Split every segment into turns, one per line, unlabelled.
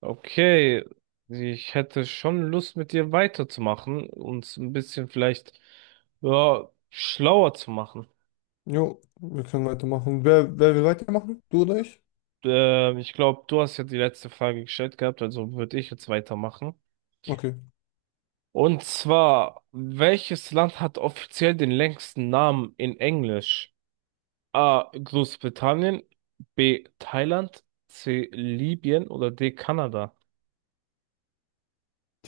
Okay, ich hätte schon Lust, mit dir weiterzumachen, uns ein bisschen vielleicht ja, schlauer zu machen.
Jo, wir können weitermachen. Wer will weitermachen? Du oder ich?
Ich glaube, du hast ja die letzte Frage gestellt gehabt, also würde ich jetzt weitermachen.
Okay.
Und zwar, welches Land hat offiziell den längsten Namen in Englisch? A. Großbritannien, B. Thailand, C. Libyen oder D. Kanada?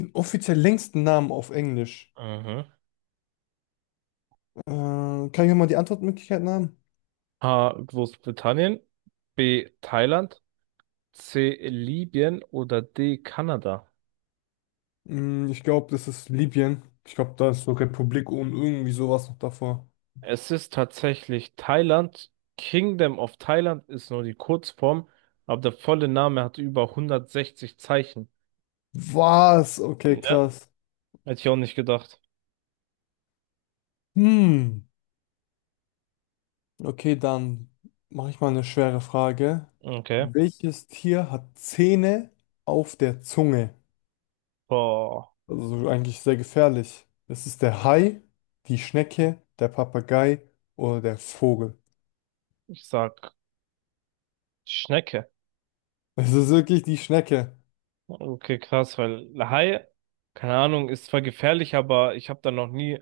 Den offiziell längsten Namen auf Englisch.
Mhm.
Kann ich mir mal die Antwortmöglichkeiten haben?
A. Großbritannien, B. Thailand. C. Libyen oder D. Kanada?
Ich glaube, das ist Libyen. Ich glaube, da ist so Republik und irgendwie sowas noch davor.
Es ist tatsächlich Thailand. Kingdom of Thailand ist nur die Kurzform, aber der volle Name hat über 160 Zeichen.
Was? Okay,
Ja,
krass.
hätte ich auch nicht gedacht.
Hm. Okay, dann mache ich mal eine schwere Frage.
Okay.
Welches Tier hat Zähne auf der Zunge?
Boah,
Also so eigentlich sehr gefährlich. Es ist der Hai, die Schnecke, der Papagei oder der Vogel.
ich sag Schnecke.
Es ist wirklich die Schnecke.
Okay, krass, weil Hai, keine Ahnung, ist zwar gefährlich, aber ich habe da noch nie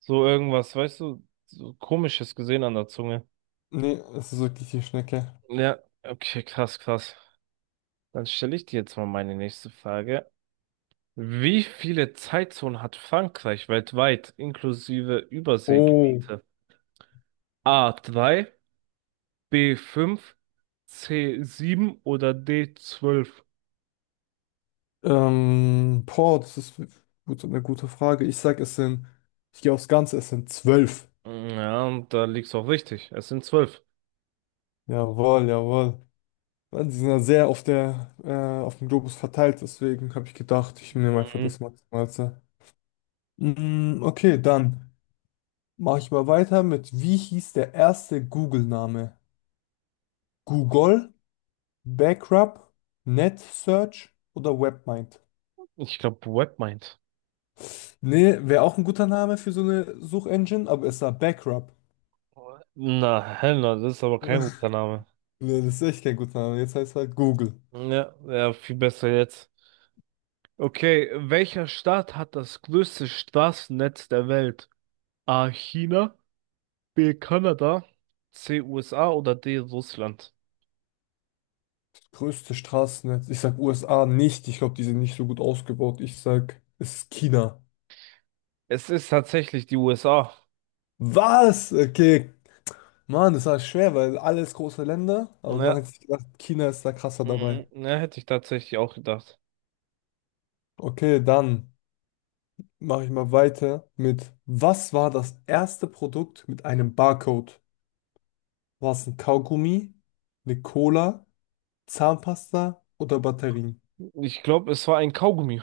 so irgendwas, weißt du, so Komisches gesehen an der Zunge.
Nee, es ist wirklich die Schnecke.
Ja, okay, krass, krass. Dann stelle ich dir jetzt mal meine nächste Frage. Wie viele Zeitzonen hat Frankreich weltweit, inklusive
Oh.
Überseegebiete? A3, b fünf, c sieben oder d zwölf?
Boah, das ist gut, eine gute Frage. Ich sag, es sind, ich gehe aufs Ganze, es sind zwölf.
Ja, und da liegt's auch richtig. Es sind zwölf.
Jawohl, jawohl. Mann, die sind ja sehr auf dem Globus verteilt, deswegen habe ich gedacht, ich nehme einfach
Mhm.
das Maximalste. Okay, dann mache ich mal weiter mit, wie hieß der erste Google-Name? Google, Backrub, NetSearch oder Webmind.
Ich glaube, Webmind.
Nee, wäre auch ein guter Name für so eine Suchengine, aber es war Backrub.
Na, Hellner, das ist aber kein guter Name.
Nee, das ist echt kein guter Name. Jetzt heißt es halt Google.
Ja, ja, viel besser jetzt. Okay, welcher Staat hat das größte Straßennetz der Welt? A. China, B. Kanada, C. USA oder D. Russland?
Größte Straßennetz. Ich sag USA nicht. Ich glaube, die sind nicht so gut ausgebaut. Ich sag, es ist China.
Es ist tatsächlich die USA.
Was? Okay. Mann, das war schwer, weil alles große Länder. Aber dann
Ja,
hätte ich gedacht, China ist da krasser dabei.
Mhm. Ja, hätte ich tatsächlich auch gedacht.
Okay, dann mache ich mal weiter mit, was war das erste Produkt mit einem Barcode? War es ein Kaugummi, eine Cola, Zahnpasta oder Batterien?
Ich glaube, es war ein Kaugummi.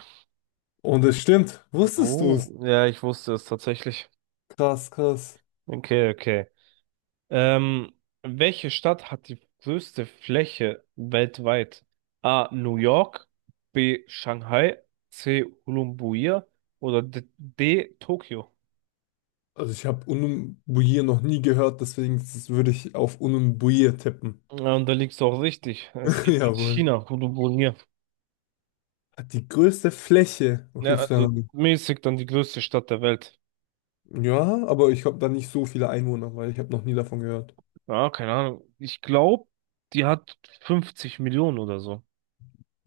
Und es stimmt, wusstest du
Oh,
es?
ja, ich wusste es tatsächlich.
Krass, krass.
Okay, okay. Ähm, welche Stadt hat die größte Fläche weltweit? A. New York, B. Shanghai, C. Ulaanbaatar oder D. D Tokio?
Also ich habe Unumbuier noch nie gehört, deswegen würde ich auf Unumbuier tippen.
Ja, und da liegst du auch richtig. Es liegt in
Jawohl.
China, Ulaanbaatar.
Hat die größte Fläche. Okay,
Ja,
das wär
also
dann-
mäßig dann die größte Stadt der Welt.
ja, aber ich habe da nicht so viele Einwohner, weil ich habe noch nie davon gehört.
Ja, keine Ahnung. Ich glaube, die hat 50 Millionen oder so.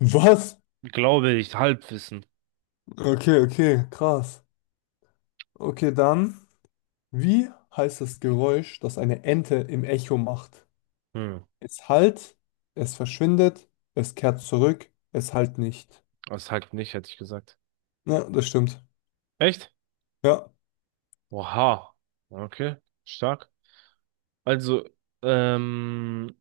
Was?
Glaube ich, Halbwissen.
Okay, okay, krass. Okay, dann. Wie heißt das Geräusch, das eine Ente im Echo macht?
Hm,
Es halt, es verschwindet, es kehrt zurück, es halt nicht.
das halt nicht, hätte ich gesagt.
Ja, das stimmt.
Echt?
Ja,
Oha. Okay, stark. Also, ähm,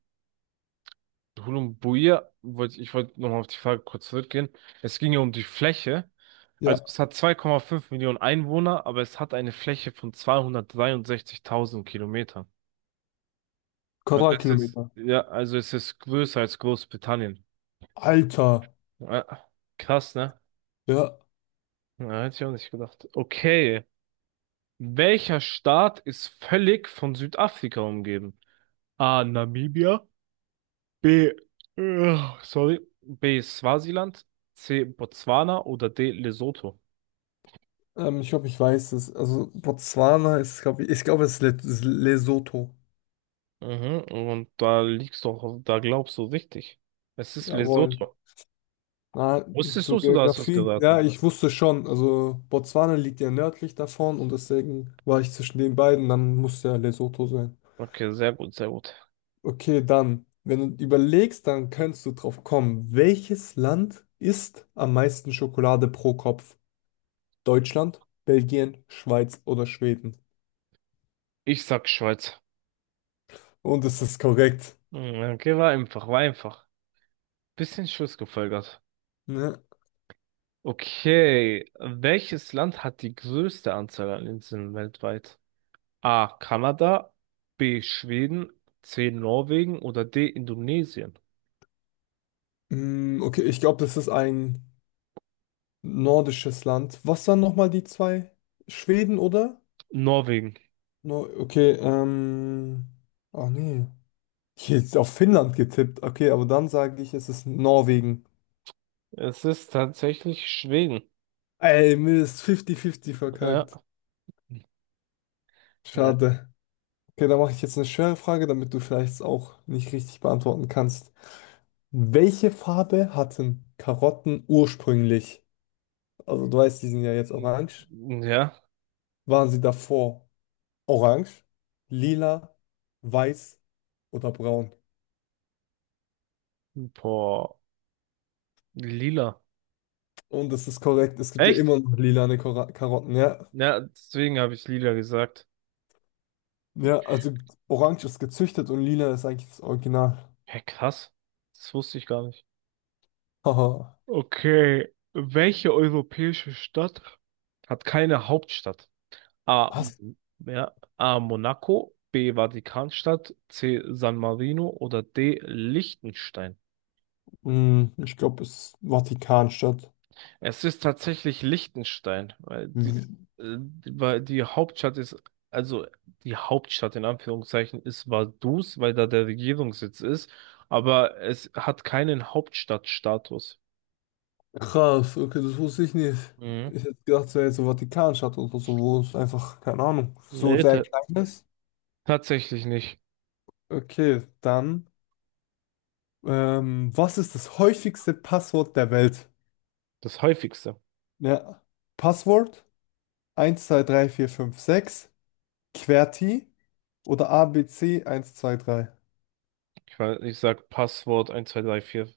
Hulumbuir, wollte ich wollte nochmal auf die Frage kurz zurückgehen. Es ging ja um die Fläche. Also,
ja.
es hat 2,5 Millionen Einwohner, aber es hat eine Fläche von 263.000 Kilometern. Also, es ist,
Quadratkilometer.
ja, also es ist größer als Großbritannien.
Alter.
Ja, krass, ne?
Ja.
Ja, hätte ich auch nicht gedacht. Okay. Welcher Staat ist völlig von Südafrika umgeben? A. Namibia. B. Äh, sorry. B. Swasiland. C. Botswana oder D. Lesotho.
Ich glaube, ich weiß es. Also Botswana ist, glaube ich, ich glaube, es ist es ist Lesotho.
Mhm, und da liegst du, auch- da glaubst du richtig. Es ist
Jawohl.
Lesotho.
Na,
Wusstest du
zur
es oder hast du es
Geografie. Ja,
geraten?
ich wusste schon. Also Botswana liegt ja nördlich davon und deswegen war ich zwischen den beiden. Dann muss ja Lesotho sein.
Okay, sehr gut, sehr gut.
Okay, dann, wenn du überlegst, dann kannst du drauf kommen. Welches Land isst am meisten Schokolade pro Kopf? Deutschland, Belgien, Schweiz oder Schweden?
Ich sag Schweiz.
Und es ist korrekt.
Mhm. Okay, war einfach, war einfach. Bisschen Schuss gefolgert.
Ne?
Okay, welches Land hat die größte Anzahl an Inseln weltweit? A. Kanada, B. Schweden, C. Norwegen oder D. Indonesien?
Okay, ich glaube, das ist ein nordisches Land. Was waren nochmal die zwei? Schweden, oder?
Norwegen.
No, okay. Ach nee. Hier jetzt auf Finnland getippt. Okay, aber dann sage ich, es ist Norwegen.
Es ist tatsächlich Schweden.
Ey, Mist, 50-50 verkackt.
Ja. Ja.
Schade. Okay, da mache ich jetzt eine schwere Frage, damit du vielleicht auch nicht richtig beantworten kannst. Welche Farbe hatten Karotten ursprünglich? Also du weißt, die sind ja jetzt orange.
Ja.
Waren sie davor orange, lila, weiß oder braun?
Boah. Lila.
Und das ist korrekt, es gibt ja
Echt?
immer noch lilane Karotten, ja.
Ja, deswegen habe ich lila gesagt.
Ja, also orange ist gezüchtet und lila ist eigentlich das Original.
Hä, krass. Das wusste ich gar nicht.
Haha.
Okay, welche europäische Stadt hat keine Hauptstadt? A,
Was?
Ja, A, Monaco, B, Vatikanstadt, C, San Marino oder D, Liechtenstein.
Hm, ich glaube, es ist Vatikanstadt.
Es ist tatsächlich Liechtenstein, weil weil die Hauptstadt ist, also die Hauptstadt in Anführungszeichen ist Vaduz, weil da der Regierungssitz ist, aber es hat keinen Hauptstadtstatus.
Krass, okay, das wusste ich nicht.
Mhm.
Ich hätte gedacht, es wäre jetzt so Vatikanstadt oder so, wo es einfach, keine Ahnung, so
Nee,
sehr
ta
klein ist.
tatsächlich nicht.
Okay, dann, was ist das häufigste Passwort der Welt?
Das häufigste.
Ja, Passwort 1, 2, 3, 4, 5, 6, QWERTY oder ABC 1, 2, 3.
Ich meine, ich sag Passwort 1, zwei drei vier.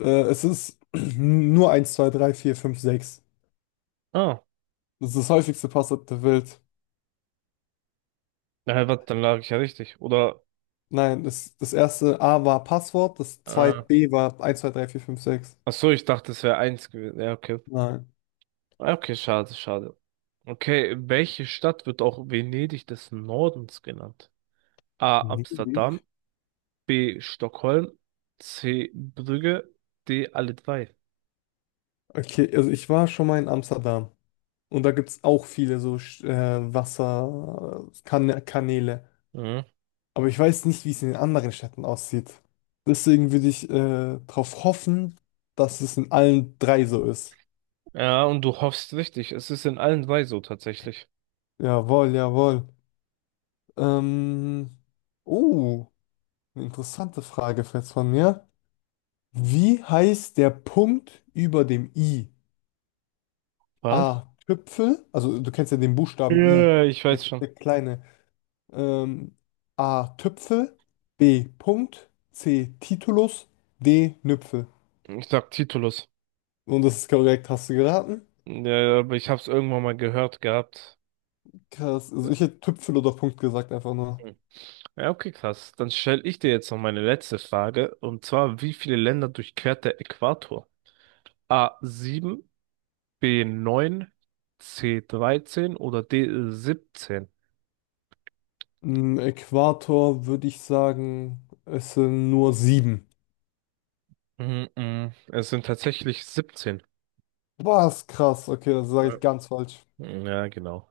Es ist nur 1, 2, 3, 4, 5, 6.
Ah,
Das ist das häufigste Passwort der Welt.
na, ja, was dann lag ich ja richtig. Oder?
Nein, das erste A war Passwort, das zweite
Ah.
B war 1, 2, 3, 4, 5, 6.
Ach so, ich dachte, es wäre eins gewesen. Ja, okay.
Nein.
Ah, okay, schade, schade. Okay, welche Stadt wird auch Venedig des Nordens genannt? A.
Venedig?
Amsterdam, B. Stockholm, C. Brügge, D. Alle drei.
Okay, also ich war schon mal in Amsterdam und da gibt es auch viele so Wasserkanäle.
Mhm.
Aber ich weiß nicht, wie es in den anderen Städten aussieht. Deswegen würde ich darauf hoffen, dass es in allen drei so ist.
Ja, und du hoffst richtig. Es ist in allen drei so tatsächlich.
Jawohl, jawohl. Ähm, oh, eine interessante Frage jetzt von mir. Wie heißt der Punkt über dem I?
Was?
A. Tüpfel, also du kennst ja den
Ja,
Buchstaben
ja,
I,
ja, ich
der,
weiß schon.
der kleine. Ähm, A. Tüpfel, B. Punkt, C. Titulus, D. Nüpfel.
Ich sag Titulus.
Und das ist korrekt, hast du geraten?
Ja, ja, aber ich hab's irgendwann mal gehört gehabt.
Krass,
Ja.
also ich hätte Tüpfel oder Punkt gesagt, einfach nur.
Ja, okay, krass. Dann stelle ich dir jetzt noch meine letzte Frage. Und zwar, wie viele Länder durchquert der Äquator? A sieben, b neun, c dreizehn oder d siebzehn?
Im Äquator würde ich sagen, es sind nur sieben.
Mhm, mhm. Es sind tatsächlich siebzehn.
Was krass, okay, das sage
Ja,
ich ganz falsch.
ja, genau.